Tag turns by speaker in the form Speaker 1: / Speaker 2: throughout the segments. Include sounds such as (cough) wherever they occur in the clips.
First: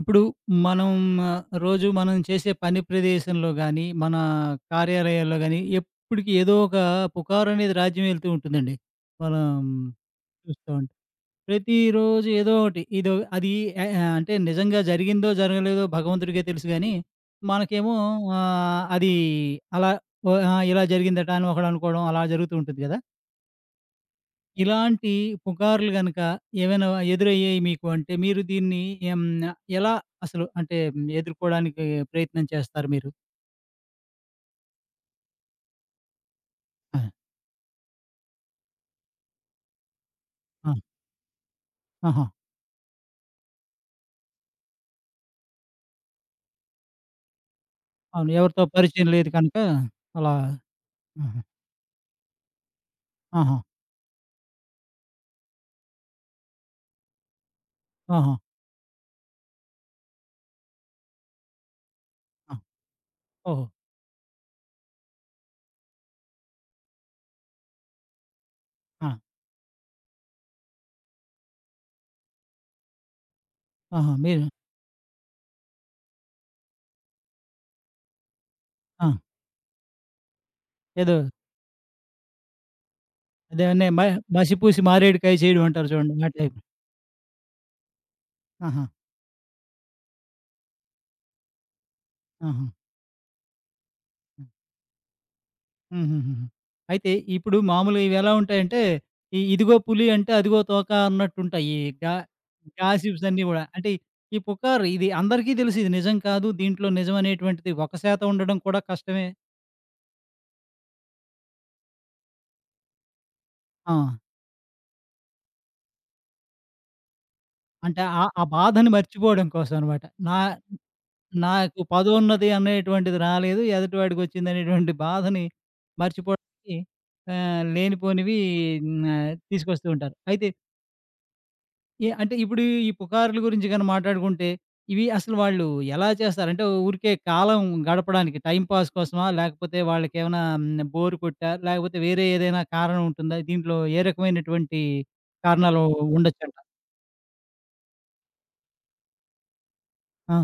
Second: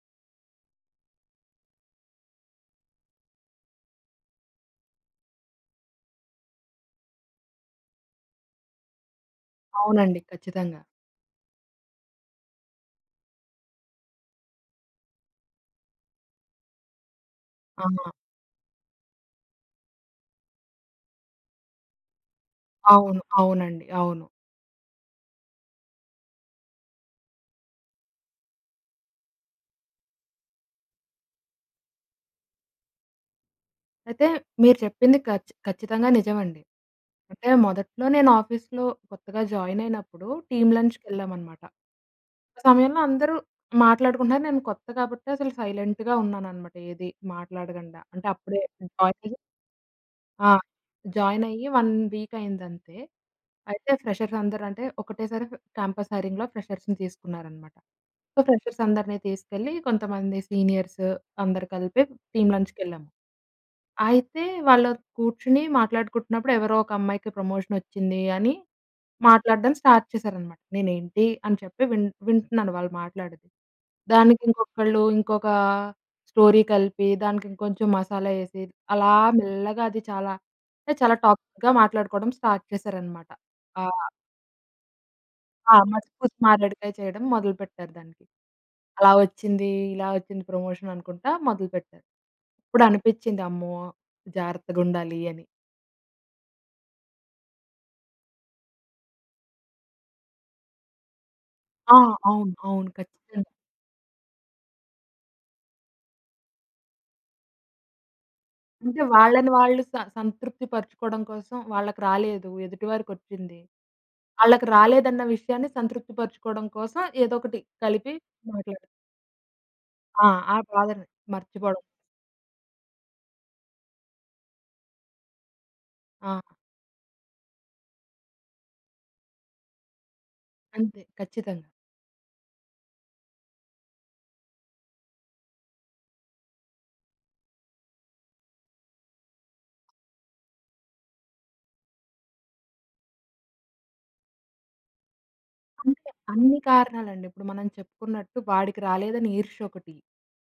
Speaker 1: ఇప్పుడు మనం రోజు మనం చేసే పని ప్రదేశంలో గాని, మన కార్యాలయాల్లో గాని, ఎప్పటికి ఏదో ఒక పుకారు అనేది రాజ్యం ఏలుతూ ఉంటుందండి. మనం
Speaker 2: అవునండి.
Speaker 1: చూస్తూ
Speaker 2: ఖచ్చితంగా.
Speaker 1: ఉంటాం. ప్రతిరోజు ఏదో ఒకటి ఇదో అది అంటే నిజంగా జరిగిందో, జరగలేదో భగవంతుడికే తెలుసు గానీ,
Speaker 2: ఆ!
Speaker 1: మనకేమో ఆహ్, అది అలా ఓ ఆహ్, ఇలా జరిగిందట అని ఒకడు అనుకోవడం అలా జరుగుతూ ఉంటుంది గదా!
Speaker 2: అవును. అవునండి. అవును.
Speaker 1: ఇలాంటి పుకార్లు గనక ఏవైనా ఎదురయ్యాయి మీకు అంటే, మీరు దీన్ని ఎం ఎలా అసలు అంటే ఎదుర్కోవడానికి ప్రయత్నం చేస్తారు మీరు?
Speaker 2: అయితే మీరు చెప్పింది ఖచ్చితంగా నిజమండి.
Speaker 1: ఆ!
Speaker 2: అంటే మొదట్లో నేను ఆఫీస్‌లో కొత్తగా జాయిన్ అయినప్పుడు టీమ్
Speaker 1: ఆ!
Speaker 2: లంచ్‌కెళ్ళామనమాట.
Speaker 1: ఆహా!
Speaker 2: ఆ సమయంలో అందరూ మాట్లాడుకుంటున్నారు. నేను కొత్త కాబట్టి అసలు సైలెంట్‌గా ఉన్నాననమాట. ఏది మాట్లాడకుండా. అంటే
Speaker 1: అవును.
Speaker 2: అప్పుడే
Speaker 1: ఎవరితో పరిచయం
Speaker 2: జాయిన్
Speaker 1: లేదు
Speaker 2: అయ్యి
Speaker 1: కనుక అలా
Speaker 2: ఆ!
Speaker 1: ఆహా!
Speaker 2: జాయినయ్యి 1 వీక్ అయిందంతే.
Speaker 1: ఆహా!
Speaker 2: అయితే ఫ్రెషర్స్ అందరూ అంటే ఒకటేసారి క్యాంపస్ హైరింగ్‌లో ఫ్రెషర్స్‌ని తీసుకున్నారనమాట.
Speaker 1: ఆహా!
Speaker 2: సో, ఫ్రెషర్స్ అందరిని తీసుకెళ్ళి కొంతమంది సీనియర్స్ అందరూ కలిపి టీమ్
Speaker 1: ఆ!
Speaker 2: లంచ్‌కెళ్ళాము.
Speaker 1: ఓహో!
Speaker 2: అయితే వాళ్ళు కూర్చొని మాట్లాడుకుంటున్నప్పుడు ఎవరో ఒక అమ్మాయికి ప్రమోషనొచ్చింది అని
Speaker 1: ఆ!
Speaker 2: మాట్లాడడం స్టార్ట్ చేశారనమాట. నేనేంటి అని చెప్పి వింటున్నాను వాళ్ళు మాట్లాడేది.
Speaker 1: ఆహా!
Speaker 2: దానికి
Speaker 1: మీరు
Speaker 2: ఇంకొకళ్ళు ఇంకొక స్టోరీ కలిపి దానికి ఇంకొంచెం మసాలా ఏసి
Speaker 1: ఆ!
Speaker 2: అలా మెల్లగా అది చాలా అంటే చాలా
Speaker 1: ఏదో
Speaker 2: టాక్సిక్‌గా మాట్లాడుకోవడం స్టార్ట్ చేశారనమాట.
Speaker 1: అదేమన్నా
Speaker 2: ఆహ్,
Speaker 1: మసిపూసి మారేడుకాయ చేయడం
Speaker 2: ఆ!
Speaker 1: అంటారు చూడండి. ఆ
Speaker 2: మసిపూసి
Speaker 1: టైప్.
Speaker 2: మారేడుకాయ చేయడం మొదలుపెట్టారు దానికి.
Speaker 1: ఆహా!
Speaker 2: అలా వచ్చింది, ఇలా వచ్చింది ప్రమోషన్ అనుకుంటా మొదలుపెట్టారు.
Speaker 1: ఆహా!
Speaker 2: అప్పుడనిపిచ్చింది అమ్మో! జాగ్రత్తగుండాలి అని.
Speaker 1: హుహుహుహు. అయితే ఇప్పుడు మామూలుగా ఇవెలా ఉంటాయంటే, ఈ ఇదిగో పులి అంటే అదిగో తోక అన్నట్టుంటాయి. ఈ
Speaker 2: ఆ! అవును. అవును.
Speaker 1: గాసిప్స్ అన్నీ
Speaker 2: ఖచ్చితంగా.
Speaker 1: గూడా. అంటే ఈ పుకారు ఇది అందరికీ తెలుసు, ఇది నిజం కాదు. దీంట్లో నిజం అనేటువంటిది 1% ఉండడం కూడా
Speaker 2: అంటే
Speaker 1: కష్టమే.
Speaker 2: వాళ్ళని వాళ్ళు సంతృప్తి పరుచుకోవడం కోసం వాళ్ళకి రాలేదు. ఎదుటి వారికొచ్చింది.
Speaker 1: ఆ!
Speaker 2: ఆళ్ళకి రాలేదన్న విషయాన్ని సంతృప్తి పరుచుకోవడం కోసం ఏదో ఒకటి
Speaker 1: అంటే
Speaker 2: కలిపి
Speaker 1: ఆ ఆ
Speaker 2: మాట్లాడారు.
Speaker 1: బాధని మర్చిపోవడం కోసం అనమాట.
Speaker 2: ఆ!
Speaker 1: నా
Speaker 2: ఆ బాధని
Speaker 1: నాకు
Speaker 2: మర్చిపోవడం.
Speaker 1: పదున్నది అనేటువంటిది రాలేదు. ఎదుటివాడికొచ్చిందనేటువంటి బాధని
Speaker 2: ఆ!
Speaker 1: మర్చిపోవడానికి లేనిపోనివి తీసుకొస్తూ ఉంటారు. అయితే
Speaker 2: అంతే ఖచ్చితంగా.
Speaker 1: అంటే ఇప్పుడు ఈ పుకార్ల గురించి గాని మాట్లాడుకుంటే, ఇవి అసలు వాళ్ళు ఎలా చేస్తారంటే, ఊరికే కాలం గడపడానికి టైమ్ పాస్ కోసమా? లేకపోతే వాళ్ళకేమైనా బోర్ కొట్టా? లేకపోతే వేరే ఏదైనా కారణం ఉంటుందా? దీంట్లో ఏ రకమైనటువంటి కారణాలు
Speaker 2: అంటే
Speaker 1: ఉండొచ్చంట?
Speaker 2: అన్ని కారణాలండి. ఇప్పుడు మనం చెప్పుకున్నట్టు వాడికి రాలేదని ఈర్ష్య ఒకటి.
Speaker 1: ఆ!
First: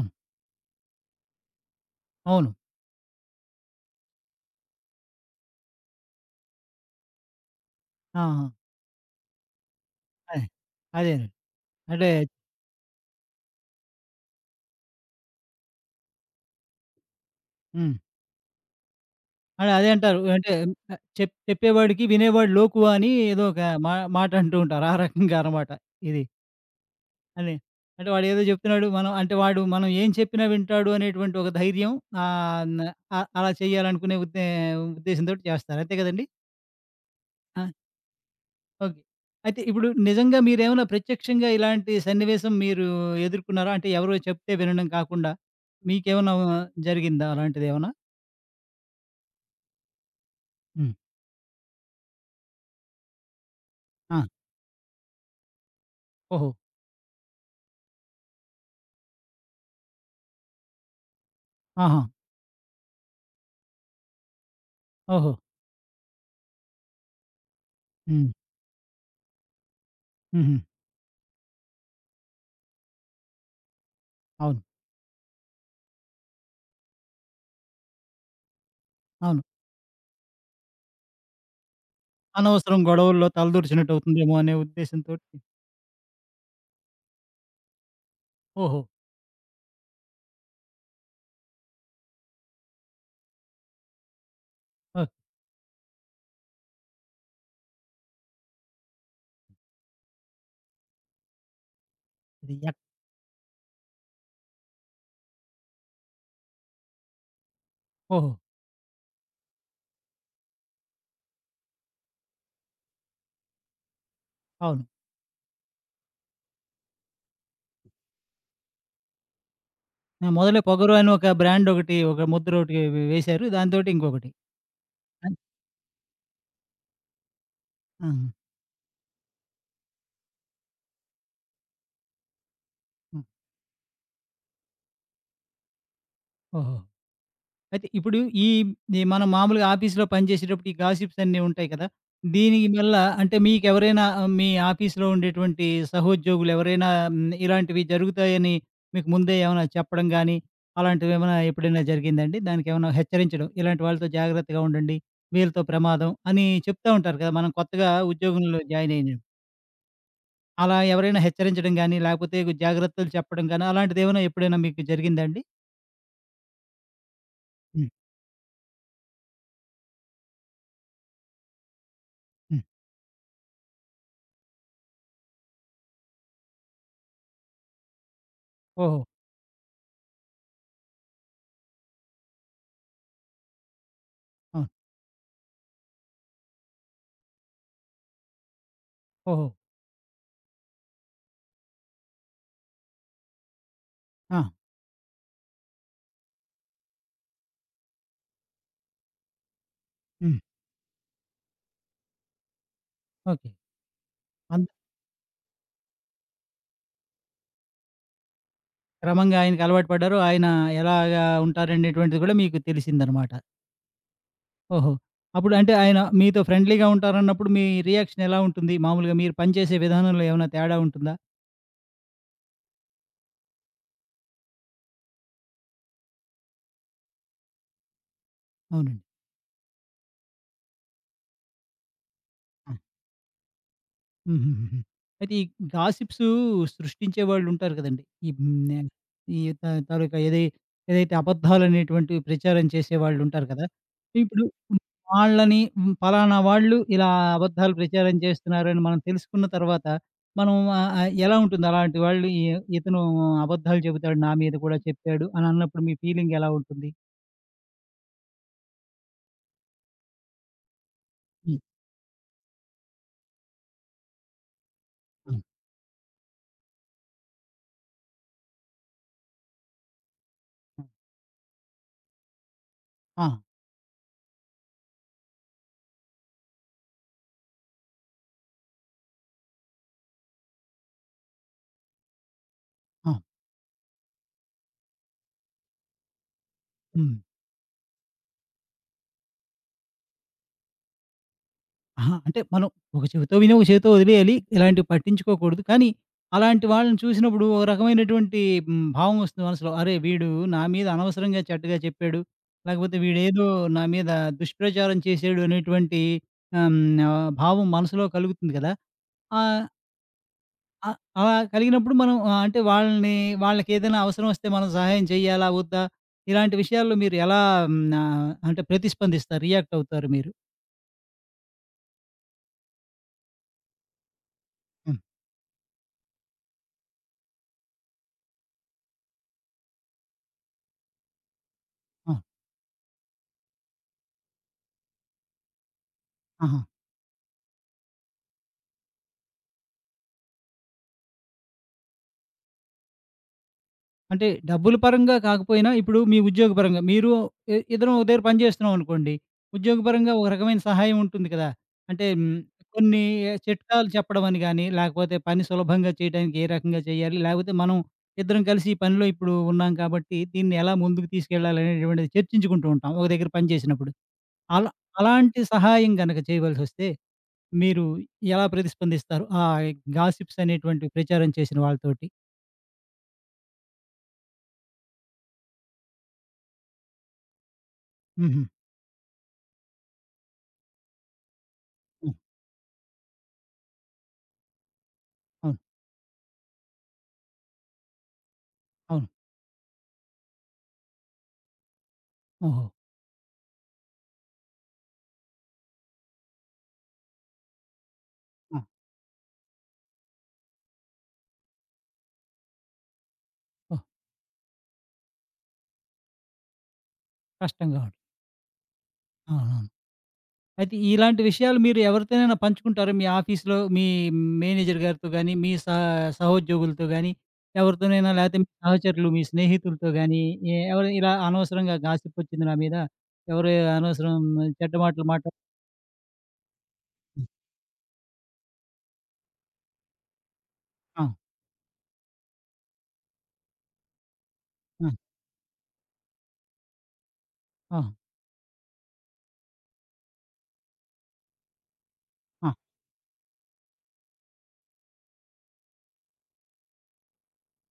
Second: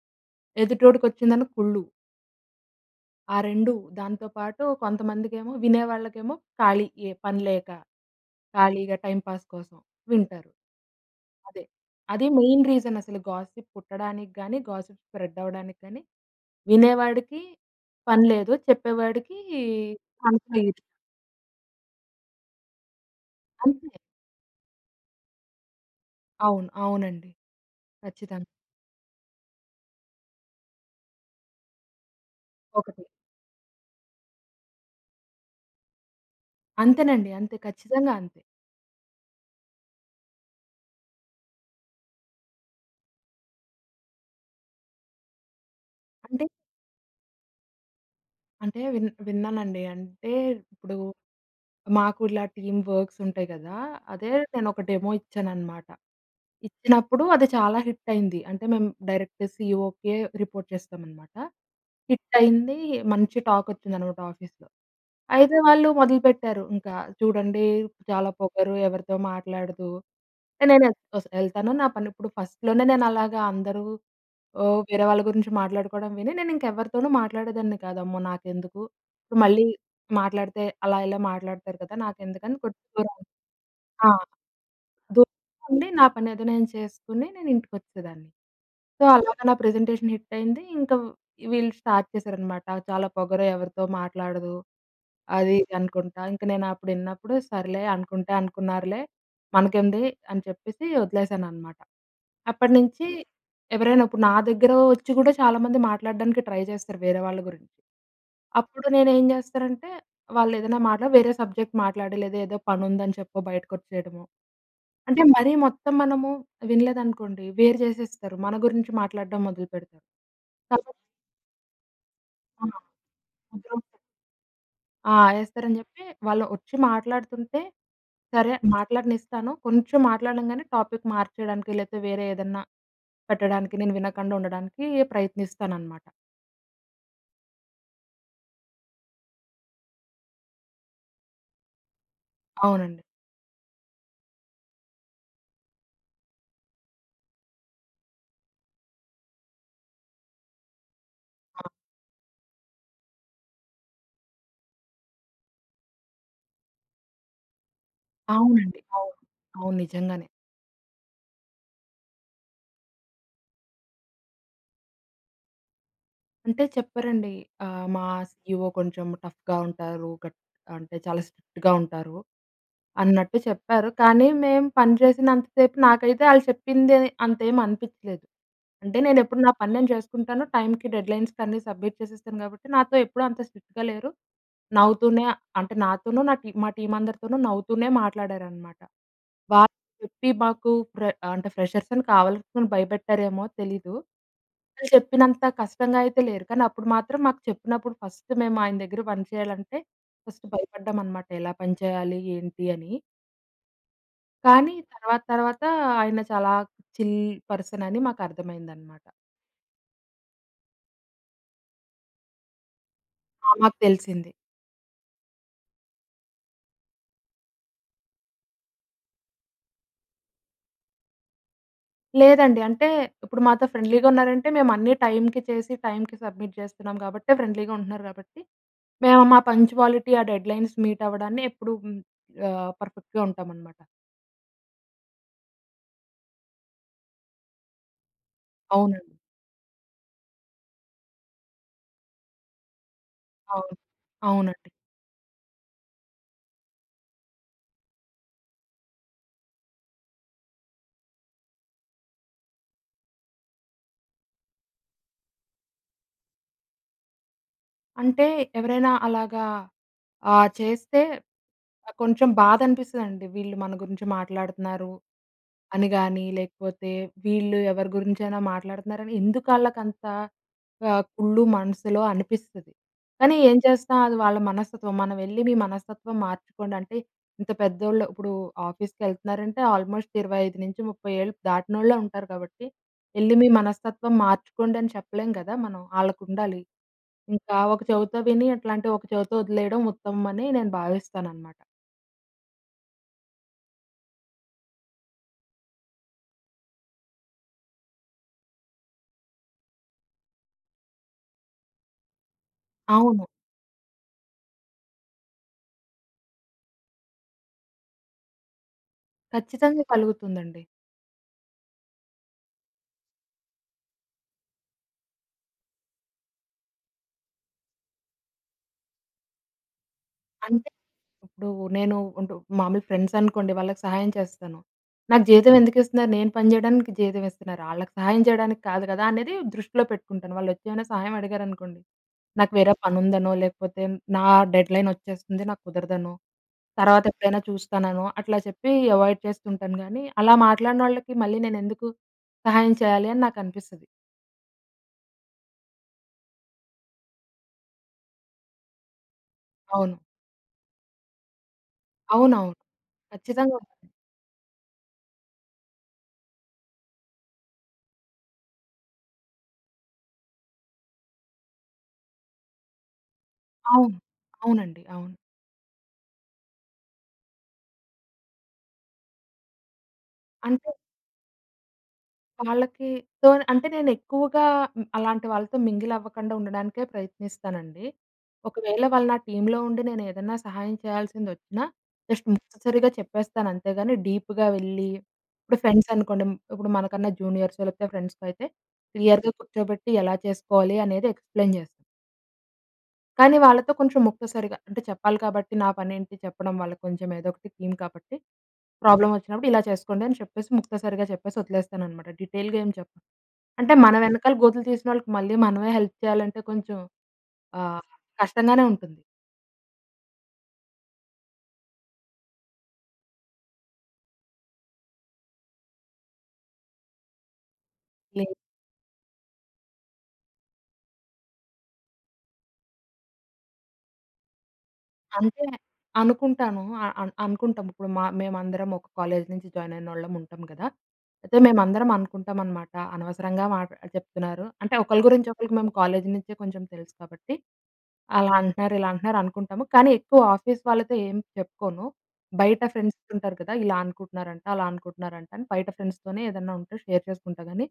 Speaker 2: ఎదుటోడికొచ్చిందని కుళ్ళు.
Speaker 1: అవును.
Speaker 2: ఆ 2 దాంతో పాటు కొంతమందికేమో వినేవాళ్ళకేమో ఖాళీ ఏ పని లేక,
Speaker 1: ఆహా!
Speaker 2: ఖాళీగా టైమ్ పాస్ కోసం
Speaker 1: అదే.
Speaker 2: వింటారు.
Speaker 1: అదేనండి.
Speaker 2: అదే.
Speaker 1: అంటే
Speaker 2: అది మెయిన్ రీజన్ అసలు గాసిప్ పుట్టడానికి గాని, గాసిప్ స్ప్రెడ్ అవ్వడానికి గాని, వినేవాడికి
Speaker 1: హ్మ్.
Speaker 2: పని లేదు. చెప్పేవాడికి
Speaker 1: అదే, అదే అంటారు. అంటే
Speaker 2: మనసులో ఈర్ష్య.
Speaker 1: ఆహ్, చెప్ చెప్పేవాడికి వినేవాడు లోకువ అని ఏదో ఒక
Speaker 2: అంతే.
Speaker 1: మా మాట అంటూ ఉంటారు. ఆ రకంగా అన్నమాట ఇది.
Speaker 2: అవును. అవునండి.
Speaker 1: అదే. అంటే వాడేదో
Speaker 2: ఖచ్చితంగా.
Speaker 1: జెప్తున్నాడు. మనం అంటే వాడు మనం ఏం చెప్పినా వింటాడు అనేటువంటి ఒక ధైర్యం ఆహ్, న
Speaker 2: ఒకటి.
Speaker 1: అలా చేయాలనుకునే ఉద్దేశ్యంతోటి చేస్తారు. అంతే గదండీ!
Speaker 2: అంతేనండి. అంతే.
Speaker 1: ఆ!
Speaker 2: ఖచ్చితంగా అంతే.
Speaker 1: ఓకే. అయితే ఇప్పుడు నిజంగా మీరేమైనా ప్రత్యక్షంగా ఇలాంటి సన్నివేశం మీరు ఎదుర్కున్నారా? అంటే ఎవరో చెప్తే వినడం కాకుండా మీకేమన్నా
Speaker 2: అంటే,
Speaker 1: జరిగిందా అలాంటిదేమన్నా?
Speaker 2: అంటే విన్నానండి. అంటే
Speaker 1: హ్మ్.
Speaker 2: ఇప్పుడు మాకు ఇలా టీమ్ వర్క్స్ ఉంటాయి కదా!
Speaker 1: ఆ!
Speaker 2: అదే నేనొక డెమో ఇచ్చాననమాట.
Speaker 1: ఓహో!
Speaker 2: ఇచ్చినప్పుడు అది చాలా హిట్ అయింది. అంటే మేము డైరెక్ట్ సీఈఓకే రిపోర్ట్ చేస్తామనమాట.
Speaker 1: ఆహా!
Speaker 2: హిట్ అయింది. మంచి టాకొచ్చిందనమాట ఆఫీస్‌లో.
Speaker 1: ఓహో!
Speaker 2: అయితే వాళ్ళు మొదలుపెట్టారు ఇంకా చూడండి చాలా
Speaker 1: హ్మ్.
Speaker 2: పొగరు, ఎవరితో మాట్లాడదు.
Speaker 1: హుహు.
Speaker 2: నేనె ఒస్ ఎళ్తాను. నా పని ఇప్పుడు ఫస్ట్‌లోనే నేనలాగా అందరూ
Speaker 1: అవును.
Speaker 2: ఓహ్! వేరే వాళ్ళ గురించి మాట్లాడుకోవడం విని నేనింకెవరితోనూ మాట్లాడేదాన్ని కాదు. అమ్మో! నాకెందుకు? ఇప్పుడు
Speaker 1: అవును.
Speaker 2: మళ్ళీ మాట్లాడితే అలా ఇలా మాట్లాడతారు కదా! నాకెందుకని
Speaker 1: అనవసరం
Speaker 2: కొంచెం దూరం
Speaker 1: గొడవల్లో తలదూర్చినట్టు
Speaker 2: ఆ!
Speaker 1: అవుతుందేమో అనే ఉద్దేశ్యంతోటి.
Speaker 2: దూరంగా ఉండి నా పనేదో నేను చేసుకొని నేను ఇంటికొచ్చేసేదాన్ని.
Speaker 1: ఓహో!
Speaker 2: సో, అలాగా నా ప్రెజెంటేషన్ హిట్ అయింది. ఇంకా వీళ్ళు స్టార్ట్ చేశారనమాట. చాలా పొగరు, ఎవరితో మాట్లాడదు,
Speaker 1: ఓహ్!
Speaker 2: అది ఇది అనుకుంటా. ఇంకా నేను అప్పుడు ఇన్నప్పుడు సర్లే అనుకుంటే అనుకున్నారులే, మనకేంది అని చెప్పేసి వదిలేసాననమాట.
Speaker 1: ఇది ఎక్
Speaker 2: అప్పటినుంచి ఎవరైనా ఇప్పుడు నా దగ్గర వచ్చి గూడా చాలామంది మాట్లాడడానికి ట్రై చేస్తారు వేరే వాళ్ళ గురించి.
Speaker 1: ఓహో!
Speaker 2: అప్పుడు నేనేం జేస్తానంటే వాళ్ళేదైనా మాట్లా వేరే సబ్జెక్ట్ మాట్లాడి, లేదా ఏదో పనుందని చెప్పో బయటకొచ్చేయడమో.
Speaker 1: అవును.
Speaker 2: అంటే మరీ మొత్తం మనము వినలేదనుకోండి, వేరు చేసేస్తారు. మన గురించి మాట్లాడడం మొదలుపెడతారు.
Speaker 1: ఆ! మొదలు 'పొగరు'
Speaker 2: కాబట్టి
Speaker 1: అని ఒక బ్రాండ్ ఒకటి, ఒక ముద్ర
Speaker 2: ఆ!
Speaker 1: ఒకటి వేశారు.
Speaker 2: ముద్ర
Speaker 1: దానితోటి ఇంకొకటి.
Speaker 2: ఆ!
Speaker 1: అన్
Speaker 2: ఏస్తారని చెప్పి వాళ్ళు వచ్చి మాట్లాడుతుంటే,
Speaker 1: ఆహా!
Speaker 2: సరే మాట్లాడనిస్తాను. కొంచెం మాట్లాడంగానే టాపిక్ మార్చేయడానికి, లేతే వేరే ఏదన్నా
Speaker 1: హ్మ్.
Speaker 2: పెట్టడానికి, నేను వినకుండా ఉండడానికి ప్రయత్నిస్తాననమాట.
Speaker 1: ఓహో! అయితే ఇప్పుడు ఈ ఈ మనం మామూలుగా ఆఫీస్‌లో పనిచేసేటప్పుడు ఈ గాసిప్స్ అన్నీ ఉంటాయి కదా! దీని వల్ల
Speaker 2: అవునండి.
Speaker 1: అంటే మీకెవరైనా, మీ ఆఫీస్‌లో ఉండేటువంటి సహోద్యోగులు ఎవరైనా ఇలాంటివి జరుగుతాయని మీకు ముందే ఏమైనా చెప్పడం గానీ, అలాంటివేమైనా
Speaker 2: ఆ!
Speaker 1: ఎప్పుడైనా జరిగిందాండి? దానికేమైనా హెచ్చరించడం, ఇలాంటి వాళ్ళతో జాగ్రత్తగా ఉండండి, వీళ్ళతో ప్రమాదం అని చెప్తా ఉంటారు కదా! మనం కొత్తగా ఉద్యోగంలో
Speaker 2: అవునండి.
Speaker 1: జాయిన్ అయిన
Speaker 2: అవును. అవును. నిజంగానే.
Speaker 1: అలా ఎవరైనా హెచ్చరించడం గాని, లేకపోతే జాగ్రత్తలు చెప్పడం గాని, అలాంటిదేమైనా ఎప్పుడైనా మీకు జరిగిందా అండి?
Speaker 2: అంటే చెప్పారండి.
Speaker 1: హ్మ్.
Speaker 2: మా సీఈఓ కొంచెం టఫ్‌గా ఉంటారు. అంటే చాలా స్ట్రిక్ట్‌గా ఉంటారు
Speaker 1: హ్మ్.
Speaker 2: అన్నట్టు చెప్పారు. కానీ మేము పని చేసినంత సేపు నాకైతే ఆళ్ళు చెప్పింది అంతేం అనిపిచ్చలేదు. అంటే
Speaker 1: ఓహో!
Speaker 2: నేనెప్పుడు నా పని నేను చేసుకుంటాను. టైమ్‌కి డెడ్‌లైన్స్‌కి అన్నీ సబ్మిట్ చేసేస్తాను కాబట్టి నాతో ఎప్పుడూ అంత స్ట్రిక్ట్‌గా లేరు.
Speaker 1: అవును.
Speaker 2: నవ్వుతూనే అంటే నాతోనూ నా టీ మా టీమ్ అందరితోనూ నవ్వుతూనే మాట్లాడారనమాట.
Speaker 1: ఓహో!
Speaker 2: వాళ్ళు చెప్పి మాకు అంటే ఫ్రెషర్స్ అని కావాలనుకుని భయపెట్టారేమో తెలీదు.
Speaker 1: ఆ!
Speaker 2: వాళ్ళు చెప్పినంత కష్టంగా అయితే లేరు. కానీ అప్పుడు మాత్రం మాకు చెప్పినప్పుడు ఫస్ట్ మేము ఆయన దగ్గర పని చేయాలంటే
Speaker 1: హ్మ్.
Speaker 2: ఫస్ట్ భయపడ్డామనమాట. ఎలా పని చేయాలి? ఏంటి? అని.
Speaker 1: ఓకే. అంత
Speaker 2: కానీ తర్వాత తర్వాత ఆయన చాలా చిల్ పర్సన్ అని మాకు అర్థమైందనమాట.
Speaker 1: క్రమంగా ఆయనకలవాటు పడ్డారు. ఆయన ఎలాగా ఉంటారనేటువంటిది కూడా మీకు తెలిసిందనమాట.
Speaker 2: ఆ! మాకు తెలిసింది.
Speaker 1: ఓహో! అప్పుడు అంటే ఆయన మీతో ఫ్రెండ్లీగా ఉంటారన్నప్పుడు మీ రియాక్షన్ ఎలా ఉంటుంది? మామూలుగా మీరు పనిచేసే విధానంలో ఏమైనా తేడా ఉంటుందా?
Speaker 2: లేదండి. అంటే ఇప్పుడు మాతో ఫ్రెండ్లీగా ఉన్నారంటే మేము అన్నీ టైమ్‌కి చేసి, టైమ్‌కి సబ్మిట్ చేస్తున్నాం కాబట్టే ఫ్రెండ్లీగా ఉంటున్నారు కాబట్టి
Speaker 1: అవునండి.
Speaker 2: మేము మా పంక్చువాలిటీ, ఆ డెడ్‌లైన్స్ మీట్ అవ్వడాన్ని ఎప్పుడు పర్ఫెక్ట్‌గా ఉంటామనమాట.
Speaker 1: హుహుహుహు. అయితే ఈ గాసిప్స్ సృష్టించే వాళ్ళుంటారు కదండీ! ఈ హ్మ్.
Speaker 2: అవునండి.
Speaker 1: ఈ తాలూకా ఏదైతే అబద్ధాలనేటువంటివి ప్రచారం చేసేవాళ్ళుంటారు కదా!
Speaker 2: అవును.
Speaker 1: ఇప్పుడు
Speaker 2: అవునండి.
Speaker 1: వాళ్ళని పలానా వాళ్ళు ఇలా అబద్ధాలు ప్రచారం చేస్తున్నారని మనం తెలుసుకున్న తర్వాత మనం ఆహ్, ఆహ్, ఎలా ఉంటుంది? అలాంటి వాళ్ళు ఇతను అబద్ధాలు చెబుతాడు, నా మీద కూడా చెప్పాడు అని అన్నప్పుడు మీ ఫీలింగ్ ఎలా ఉంటుంది?
Speaker 2: అంటే ఎవరైనా అలాగా చేస్తే
Speaker 1: హ్మ్.
Speaker 2: కొంచెం బాధనిపిస్తదండి. వీళ్ళు మన గురించి మాట్లాడుతున్నారు
Speaker 1: హ్మ్.
Speaker 2: అని గాని, లేకపోతే వీళ్ళు ఎవరి గురించైనా మాట్లాడుతున్నారని ఎందుకాళ్ళకంత
Speaker 1: ఆ!
Speaker 2: కుళ్ళు మనసులో అనిపిస్తది.
Speaker 1: ఆ!
Speaker 2: కానీ ఏం చేస్తాం అది వాళ్ళ మనస్తత్వం. మనం వెళ్లి మీ మనస్తత్వం మార్చుకోండి అంటే ఇంత పెద్దోళ్ళు ఇప్పుడు ఆఫీస్‌కెళ్తున్నారంటే ఆల్మోస్ట్ 25-30 ఏళ్ళు దాటినోళ్ళే ఉంటారు కాబట్టి,
Speaker 1: ఆ!
Speaker 2: "ఎళ్లి మీ మనస్తత్వం మార్చుకోండి" అని చెప్పలేం కదా! మనం. ఆళ్ళకుండాలి.
Speaker 1: హ్మ్.
Speaker 2: ఇంకా ఒక చెవితో విని అట్లాంటి ఒక చెవితో వదిలేయడం ఉత్తమమని నేను భావిస్తాననమాట.
Speaker 1: అహా! అంటే మనం ఒక చెవితో విని, ఒక చెవితో వదిలేయాలి. ఇలాంటివి పట్టించుకోకూడదు. కానీ అలాంటి వాళ్ళని చూసినప్పుడు ఒక రకమైనటువంటి భావం వస్తుంది మనసులో. అరే! వీడు నా మీద అనవసరంగా చెడ్డగా చెప్పాడు. లేకపోతే
Speaker 2: అవును.
Speaker 1: వీడేదో నా మీద దుష్ప్రచారం చేసాడు అనేటువంటి ఆహ్, హ్మ్, భావం మనసులో కలుగుతుంది కదా! ఆహ్,
Speaker 2: ఖచ్చితంగా కలుగుతుందండి.
Speaker 1: ఆహ్, అలా కలిగినప్పుడు మనం అంటే వాళ్ళని, వాళ్ళకేదైనా అవసరం వస్తే మనం సహాయం చేయాలా? వద్దా? ఇలాంటి విషయాల్లో మీరు ఎలా అంటే ప్రతిస్పందిస్తారు? రియాక్ట్ అవుతారు మీరు?
Speaker 2: అంటే ఇప్పుడు నేను ఉంటు మామూలు ఫ్రెండ్స్ అనుకోండి వాళ్ళకి సహాయం చేస్తాను.
Speaker 1: హ్మ్.
Speaker 2: నాకు జీతం ఎందుకిస్తున్నారు? నేను పని చేయడానికి జీతం ఇస్తున్నారు. ఆళ్ళకి సహాయం చేయడానికి కాదు కదా! అనేది దృష్టిలో పెట్టుకుంటాను. వాళ్ళొచ్చి ఏమైనా సహాయం అడిగారనుకోండి,
Speaker 1: ఆ!
Speaker 2: నాకు వేరే పనుందనో, లేకపోతే నా డెడ్‌లైన్ వచ్చేస్తుంది నాకు కుదరదనో,
Speaker 1: ఆహా!
Speaker 2: తర్వాత ఎప్పుడైనా చూస్తాననో, అట్లా చెప్పి అవాయిడ్ చేస్తుంటాను గానీ, అలా మాట్లాడినోళ్ళకి మళ్ళీ నేనెందుకు సహాయం చేయాలి అని నాకనిపిస్తది.
Speaker 1: అంటే డబ్బుల పరంగా కాకపోయినా, ఇప్పుడు మీ ఉద్యోగ పరంగా మీరు ఇద్దరం ఒక దగ్గర పని చేస్తున్నాం అనుకోండి.
Speaker 2: అవును.
Speaker 1: ఉద్యోగపరంగా ఒక రకమైన సహాయం ఉంటుంది కదా! అంటే
Speaker 2: అవునవును.
Speaker 1: కొన్ని
Speaker 2: ఖచ్చితంగా
Speaker 1: చిట్కాలు
Speaker 2: ఉంటుంది.
Speaker 1: చెప్పడం అని గాని, లేకపోతే పని సులభంగా చేయడానికి ఏ రకంగా చేయాలి? లేకపోతే మనం ఇద్దరం కలిసి ఈ పనిలో ఇప్పుడు ఉన్నాం కాబట్టి, దీన్ని ఎలా ముందుకు తీసుకెళ్ళాలి అనేటువంటిది చర్చించుకుంటూ ఉంటాం. ఒక దగ్గర పని చేసినప్పుడు.
Speaker 2: అవును.
Speaker 1: అలా
Speaker 2: అవునండి. అవును.
Speaker 1: అలాంటి సహాయం గనక చేయవలసొస్తే, మీరు ఎలా ప్రతిస్పందిస్తారు? ఆ గాసిప్స్
Speaker 2: అంటే
Speaker 1: అనేటువంటి ప్రచారం చేసిన వాళ్ళతోటి?
Speaker 2: వాళ్ళకి అంటే నేనెక్కువగా అలాంటి వాళ్ళతో మింగిల్ అవ్వకుండా ఉండడానికే ప్రయత్నిస్తానండి.
Speaker 1: హుహు.
Speaker 2: ఒకవేళ వాళ్ళు నా టీమ్‌లో ఉండి నేనేదన్నా సహాయం చేయాల్సిందొచ్చినా,
Speaker 1: హ్మ్.
Speaker 2: జస్ట్ ముక్తసరిగా చెప్పేస్తాను అంతేగాని డీప్‌గా వెళ్ళి ఇప్పుడు
Speaker 1: అవును.
Speaker 2: ఫ్రెండ్స్ అనుకోండి, ఇప్పుడు మనకన్నా జూనియర్సో లేకపోతే ఫ్రెండ్సో అయితే
Speaker 1: అవును.
Speaker 2: క్లియర్‌గా కూర్చోబెట్టి ఎలా చేసుకోవాలి అనేది ఎక్స్‌ప్లెయిన్ చేస్తాను.
Speaker 1: ఓహో!
Speaker 2: కానీ వాళ్ళతో కొంచెం ముక్తసరిగా అంటే చెప్పాలి కాబట్టి నా పనేంటి చెప్పడం వాళ్ళకి కొంచెం ఏదో ఒకటి థీమ్ కాబట్టి
Speaker 1: ఆ!
Speaker 2: ప్రాబ్లమ్ వచ్చినప్పుడు ఇలా చేసుకోండి అని చెప్పేసి ముక్తసరిగా చెప్పేసి వదిలేస్తాననమాట. డీటెయిల్‌గా ఏం చెప్పను. అంటే
Speaker 1: ఓహ్!
Speaker 2: మన వెనకాల గోతులు తీసిన వాళ్ళకి మళ్ళీ మనమే హెల్ప్ చేయాలంటే కొంచెం
Speaker 1: కష్టంగా
Speaker 2: ఆహ్,
Speaker 1: ఉంటుంది.
Speaker 2: కష్టంగానే ఉంటుంది.
Speaker 1: అవునవును. అయితే ఇలాంటి విషయాలు మీరు ఎవరితోనైనా పంచుకుంటారా? మీ ఆఫీస్‌లో మీ మేనేజర్ గారితో గాని, మీ సహోద్యోగులతో గాని, ఎవరితోనైనా లేతే మీ సహచరులు, మీ స్నేహితులతో గాని, ఎవరు ఇలా అనవసరంగా గాసిప్ వచ్చింది నా మీద, ఎవరు అనవసరం చెడ్డ మాటలు మాట
Speaker 2: అంటే అనుకుంటాను. అ అన్
Speaker 1: హ్మ్.
Speaker 2: అనుకుంటాం. ఇప్పుడు మేమందరం ఒక కాలేజీ నుంచి జాయిన్ అయినోళ్ళం ఉంటాం కదా!
Speaker 1: ఆ!
Speaker 2: అయితే మేమందరం అనుకుంటాం అనమాట. అనవసరంగా మాట చెప్తున్నారు. అంటే
Speaker 1: ఆ!
Speaker 2: ఒకళ్ళ గురించి ఒకళ్ళకి మేము కాలేజీ నుంచే కొంచెం తెలుసు కాబట్టి,
Speaker 1: ఆ!
Speaker 2: అలా అంటున్నారు, ఇలా అంటున్నారు అనుకుంటాము. కానీ ఎక్కువ ఆఫీస్ వాళ్ళతో ఏం చెప్పుకోను.
Speaker 1: ఆ!
Speaker 2: బయట ఫ్రెండ్స్ ఉంటారు కదా! ఇలా అనుకుంటున్నారంట, అలా అనుకుంటున్నారంట అని బయట ఫ్రెండ్స్‌తోనే ఏదన్నా ఉంటే షేర్ చేసుకుంటా గానీ,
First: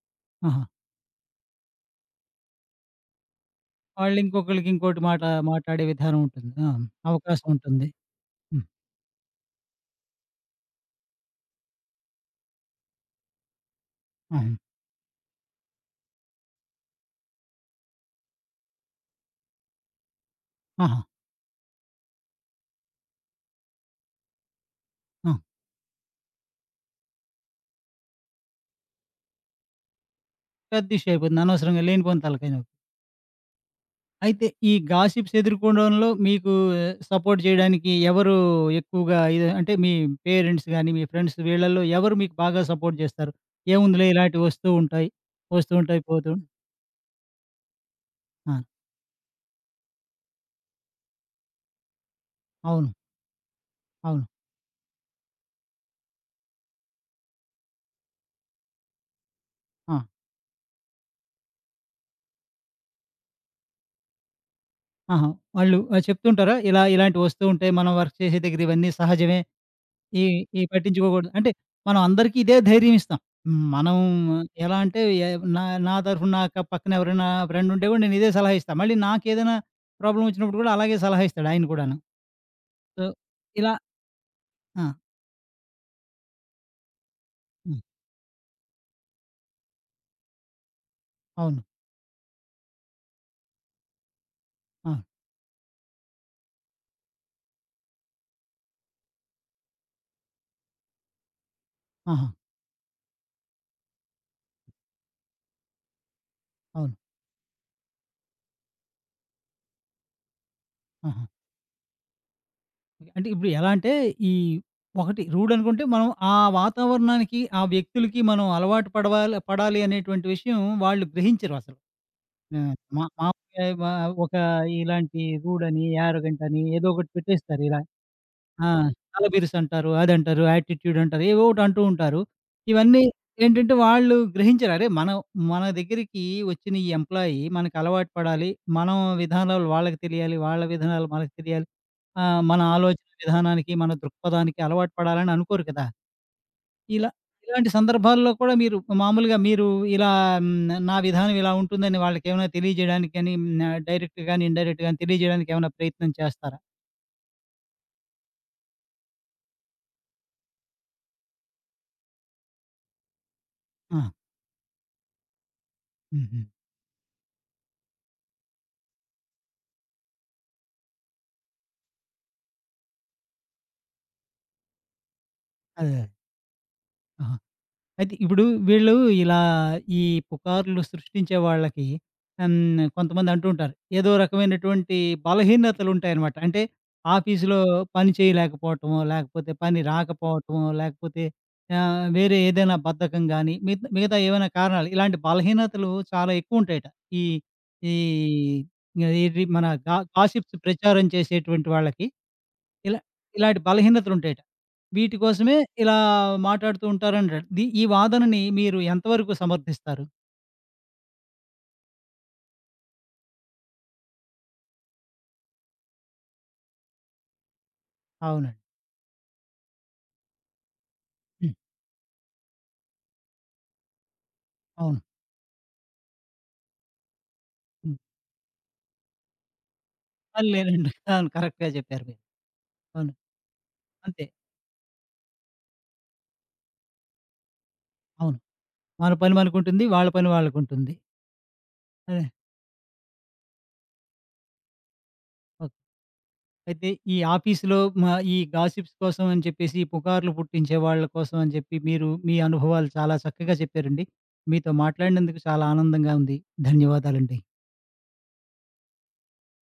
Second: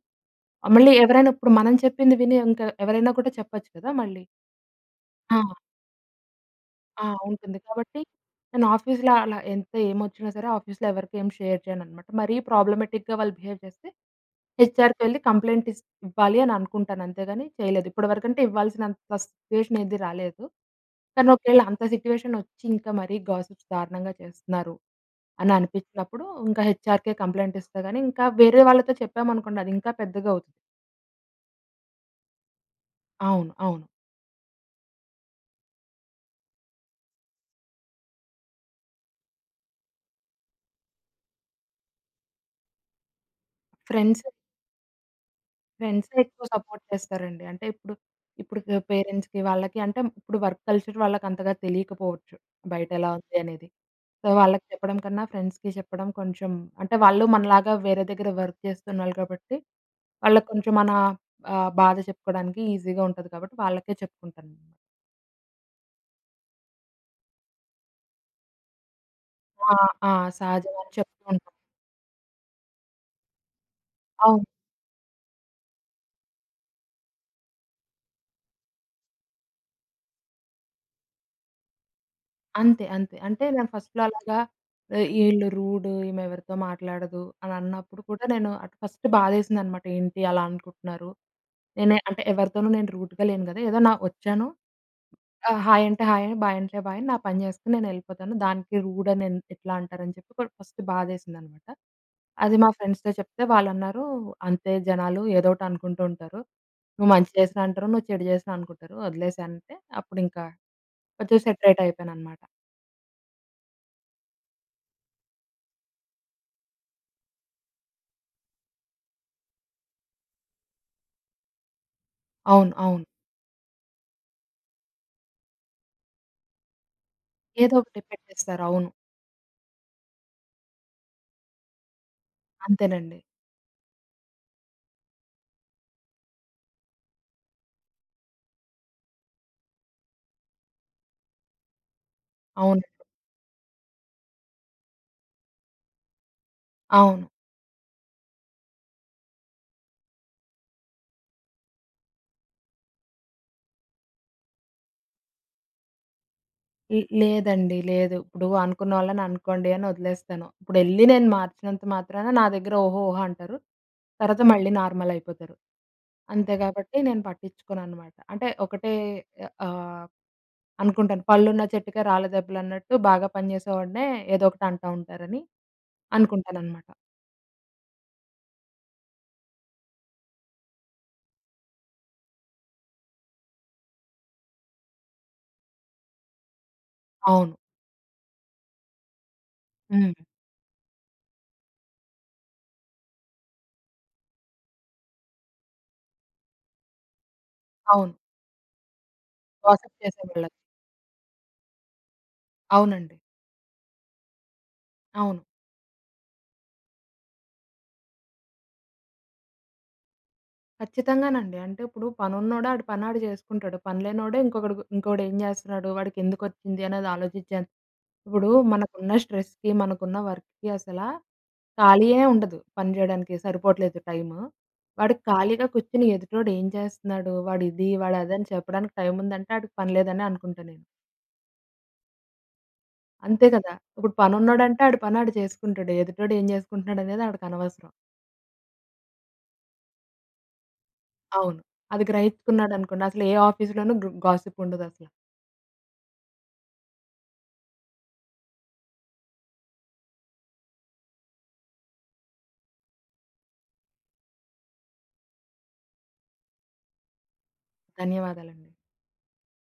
Speaker 1: ఆహా!
Speaker 2: మళ్ళీ ఎవరైనా ఇప్పుడు మనం చెప్పింది విని ఇంకా ఎవరైనా కూడా చెప్పొచ్చు కదా!
Speaker 1: వాళ్ళు
Speaker 2: మళ్ళీ.
Speaker 1: ఇంకొకళ్ళకి ఇంకోటి
Speaker 2: ఆ!
Speaker 1: మాట్లాడే విధానం ఉంటుంది. ఆ!
Speaker 2: ఆ!
Speaker 1: అవకాశం
Speaker 2: ఉంటుంది.
Speaker 1: ఉంటుంది.
Speaker 2: కాబట్టి నేను
Speaker 1: హ్మ్.
Speaker 2: ఆఫీస్‌లో అలా ఎంత ఏమొచ్చినా సరే ఆఫీస్‌లో ఎవరికీ ఏం షేర్ చేయననమాట. మరీ ప్రాబ్లమాటిక్‌గా వాళ్ళు బిహేవ్ చేస్తే
Speaker 1: ఆహా!
Speaker 2: హెచ్‌ఆర్‌కెళ్ళి కంప్లెయింట్ ఇవ్వాలి అని అనుకుంటాను అంతేగాని చేయలేదు. ఇప్పటివరకంటే ఇవ్వాల్సినంత సిట్యుయేషన్ ఏది రాలేదు.
Speaker 1: ఆహా!
Speaker 2: కానీ ఒకవేళ అంత సిట్యుయేషన్ ఒచ్చి ఇంకా మరీ గాసిప్స్ దారుణంగా చేస్తున్నారు
Speaker 1: ఆ!
Speaker 2: అని అనిపించినప్పుడు ఇంకా హెచ్‌ఆర్‌కే కంప్లెయింట్ ఇస్తా గానీ ఇంకా వేరే వాళ్ళతో చెప్పామనుకోండి అది ఇంకా పెద్దగా అవుతుంది.
Speaker 1: పెద్ద ఇష్యూ అయిపోతుంది. అనవసరంగా లేనిపోని తలకాయ నొప్పి.
Speaker 2: అవును. అవును.
Speaker 1: అయితే ఈ గాసిప్స్ ఎదుర్కోవడంలో మీకు సపోర్ట్ చేయడానికి ఎవరు ఎక్కువగా ఇది? అంటే మీ పేరెంట్స్ గాని, మీ ఫ్రెండ్స్ వీళ్ళలో ఎవరు మీకు బాగా సపోర్ట్ చేస్తారు? ఏముందిలే,
Speaker 2: ఫ్రెండ్స్
Speaker 1: ఇలాంటివి వస్తూ ఉంటాయి. వస్తూ ఉంటాయి,
Speaker 2: ఫ్రెండ్సే
Speaker 1: పోతూ ఉం-
Speaker 2: ఎక్కువ సపోర్ట్ చేస్తారండి. అంటే ఇప్పుడు, ఇప్పుడు
Speaker 1: ఆ!
Speaker 2: పేరెంట్స్‌కి వాళ్ళకి అంటే ఇప్పుడు వర్క్ కల్చర్ వాళ్ళకంతగా తెలియకపోవచ్చు. బయట
Speaker 1: అవును.
Speaker 2: ఎలా ఉంది అనేది.
Speaker 1: అవును.
Speaker 2: సో, వాళ్ళకి చెప్పడం కన్నా ఫ్రెండ్స్‌కి చెప్పడం కొంచెం అంటే వాళ్ళు మనలాగా వేరే దగ్గర వర్క్ చేస్తున్నారు కాబట్టి,
Speaker 1: ఆ!
Speaker 2: వాళ్ళకి కొంచెం మన బాధ చెప్పుకోవడానికి ఈజీగా ఉంటది కాబట్టి వాళ్ళకే చెప్పుకుంటాను.
Speaker 1: ఆహా! వాళ్ళు చెప్తుంటారా? ఇలా ఇలాంటివి వస్తూ ఉంటాయి. మనం వర్క్ చేసే దగ్గర ఇవన్నీ సహజమే.
Speaker 2: ఆ! ఆ!
Speaker 1: ఈ ఈ
Speaker 2: సహజం అని చెప్తూ
Speaker 1: పట్టించుకోకూడదు. అంటే
Speaker 2: ఉంటాం.
Speaker 1: మనం అందరికీ ఇదే ధైర్యం ఇస్తాం. మనం
Speaker 2: అవును.
Speaker 1: ఎలా అంటే ఎ నా నా తరఫున నా పక్కన ఎవరైనా ఫ్రెండ్ ఉంటే కూడా నేను ఇదే సలహా ఇస్తా. మళ్ళీ నాకేదైనా ప్రాబ్లమ్ వచ్చినప్పుడు కూడా అలాగే సలహా ఇస్తాడు ఆయన కూడాను.
Speaker 2: అంతే.
Speaker 1: సో,
Speaker 2: అంతే. అంటే నేను
Speaker 1: ఇలా
Speaker 2: ఫస్ట్‌లో అలాగా
Speaker 1: ఆ!
Speaker 2: ఈళ్ళు రూడు, ఈమె ఎవరితో మాట్లాడదు అని
Speaker 1: హ్మ్.
Speaker 2: అన్నప్పుడు కూడా నేను అటు ఫస్ట్ బాధేసిందనమాట. ఏంటి అలా అనుకుంటున్నారు?
Speaker 1: అవును.
Speaker 2: నేనే అంటే ఎవరితోనూ నేను రూడ్‌గా లేను గదా! ఏదో నా వచ్చాను.
Speaker 1: అవును.
Speaker 2: హాయ్ అంటే హాయ్, బాయ్ అంటే బాయ్. నా పని చేసుకొని నేనెళ్ళిపోతాను. దానికి రూడ్ అని ఎట్లా అంటారని చెప్పి ఫస్ట్ బాధేసిందనమాట.
Speaker 1: ఆహా!
Speaker 2: అది మా ఫ్రెండ్స్‌తో చెప్తే వాళ్ళన్నారు, "అంతే జనాలు ఏదో ఒకటి అనుకుంటూ ఉంటారు.
Speaker 1: అవును.
Speaker 2: నువ్వు మంచి చేసినా అంటారు. నువ్వు చెడు చేసినా అనుకుంటారు. వదిలేసేయి" అంటే అప్పుడింకా
Speaker 1: ఆహా!
Speaker 2: కొంచెం సెటరేట్ అయిపోయాననమాట.
Speaker 1: అంటే ఇప్పుడు ఎలా అంటే ఈ ఒకటి రూడ్ అనుకుంటే మనం ఆ వాతావరణానికి, ఆ వ్యక్తులకి మనం అలవాటు పడాలి అనేటువంటి విషయం వాళ్ళు గ్రహించరసలు. ఆ!
Speaker 2: అవును. అవును.
Speaker 1: మామూలుగా మా ఒక ఇలాంటి రూడని, యారోగంటని ఏదో ఒకటి పెట్టేస్తారు
Speaker 2: ఏదో
Speaker 1: ఇలా.
Speaker 2: ఒకటి పెట్టేస్తారు.
Speaker 1: ఆ!
Speaker 2: అవును.
Speaker 1: తలబిరుసు అంటారు, అదంటారు, యాటిట్యూడ్ అంటారు, ఏవో ఒకటి అంటూ ఉంటారు. ఇవన్నీ
Speaker 2: అంతేనండి.
Speaker 1: ఏంటంటే, వాళ్ళు గ్రహించరు. అరే! మనం మన దగ్గరికి వచ్చిన ఈ ఎంప్లాయీ మనకు అలవాటు పడాలి. మనం విధానాలు వాళ్ళకి తెలియాలి, వాళ్ళ విధానాలు మనకు తెలియాలి. మన
Speaker 2: అవునండి.
Speaker 1: ఆలోచన విధానానికి, మన దృక్పథానికి అలవాటు పడాలని అనుకోరు కదా! ఇలా
Speaker 2: అవును.
Speaker 1: ఇలాంటి సందర్భాల్లో కూడా మీరు మామూలుగా మీరు ఇలా నా విధానం ఇలా ఉంటుందని వాళ్ళకేమైనా తెలియజేయడానికి గాని, డైరెక్ట్ గాని, ఇన్‌డైరెక్ట్ గాని తెలియజేయడానికి ఏమైనా ప్రయత్నం చేస్తారా?
Speaker 2: లేదండి. లేదు. ఇప్పుడు అనుకున్న వాళ్ళని అనుకోండి అని వదిలేస్తాను. ఇప్పుడెళ్లి నేను మార్చినంత మాత్రాన నా దగ్గర ఓహో! ఓహో! అంటారు.
Speaker 1: ఆ!
Speaker 2: తర్వాత మళ్ళీ నార్మల్ అయిపోతారు.
Speaker 1: హుహు.
Speaker 2: అంతే కాబట్టి నేను పట్టించుకోననమాట. అంటే ఒకటే ఆహ్, అనుకుంటాను. "పళ్ళున్న చెట్టుకే రాళ్ళ దెబ్బలన్నట్టు" బాగా పనిచేసేవాడినే ఏదో ఒకటి అంటా ఉంటారని
Speaker 1: అదే.
Speaker 2: అనుకుంటాననమాట.
Speaker 1: అదే. అయితే ఇప్పుడు వీళ్ళు ఇలా ఈ పుకార్లు సృష్టించే వాళ్ళకి ఆమ్, కొంతమంది అంటూ ఉంటారు. ఏదో రకమైనటువంటి బలహీనతలుంటాయనమాట. అంటే
Speaker 2: అవును.
Speaker 1: ఆఫీసులో పని చేయలేకపోవటమో, లేకపోతే పని
Speaker 2: హ్మ్.
Speaker 1: రాకపోవటమో, లేకపోతే వేరే ఏదైనా బద్ధకం గానీ, మిగతా మిగతా ఏవైనా కారణాలు, ఇలాంటి బలహీనతలు చాలా ఎక్కువుంటాయట. ఈ ఈ
Speaker 2: అవును.
Speaker 1: ఏది మన
Speaker 2: గాసిప్ చేసే
Speaker 1: గాసిప్స్
Speaker 2: వెళ్ళొచ్చు.
Speaker 1: ప్రచారం చేసేటువంటి వాళ్ళకి. ఇలా
Speaker 2: అవునండి.
Speaker 1: ఇలాంటి బలహీనతలుంటాయట. వీటి
Speaker 2: అవును.
Speaker 1: కోసమే ఇలా మాట్లాడుతూ ఉంటారన్నాడు. ఈ వాదనని మీరు ఎంతవరకు సమర్థిస్తారు?
Speaker 2: ఖచ్చితంగానండి. అంటే ఇప్పుడు పనున్నోడు ఆడు పనాడు చేసుకుంటాడు. పని లేనోడు ఇంకొకడు ఇంకోడేం జేస్తున్నాడు, వాడికెందుకొచ్చింది అనేది ఆలోచించాను. ఇప్పుడు
Speaker 1: అవునండి.
Speaker 2: మనకున్న స్ట్రెస్‌కి, మనకున్న వర్క్‌కి అసల
Speaker 1: హ్మ్.
Speaker 2: ఖాళీయే ఉండదు. పని జేయడానికి సరిపోవట్లేదు టైము.
Speaker 1: అవును.
Speaker 2: వాడు ఖాళీగా కూర్చొని ఎదుటోడు ఏం చేస్తున్నాడు, వాడిది,
Speaker 1: హ్మ్.
Speaker 2: వాడదని చెప్పడానికి టైముందంటే ఆడికి పని లేదనే
Speaker 1: ఆ!
Speaker 2: అనుకుంటా
Speaker 1: లేదండి.
Speaker 2: నేను.
Speaker 1: (laughs) అవును. కరెక్ట్‌గా చెప్పారు మీరు. అవును.
Speaker 2: అంతే కదా! ఇప్పుడు
Speaker 1: అంతే.
Speaker 2: పనున్నోడంటే ఆడి పని ఆడు చేసుకుంటాడు. ఎదుటోడు ఏం జేసుకుంటున్నాడనేది ఆడికనవసరం.
Speaker 1: అవును. మన పని మనకుంటుంది. వాళ్ళ పని వాళ్ళకుంటుంది.
Speaker 2: అవును. అది
Speaker 1: అదే.
Speaker 2: గ్రహించుకున్నాడనుకోండి అసలు ఏ ఆఫీస్‌లోనూ గాసిప్ ఉండదసల.
Speaker 1: ఓకే. అయితే ఈ ఆఫీస్‌లో మా ఈ గాసిప్స్ కోసం అని చెప్పేసి, ఈ పుకార్లు పుట్టించే వాళ్ళ కోసం అని చెప్పి మీరు మీ అనుభవాలు చాలా చక్కగా చెప్పారండి. మీతో మాట్లాడినందుకు చాలా ఆనందంగా ఉంది. ధన్యవాదాలండి.
Speaker 2: ధన్యవాదాలండి.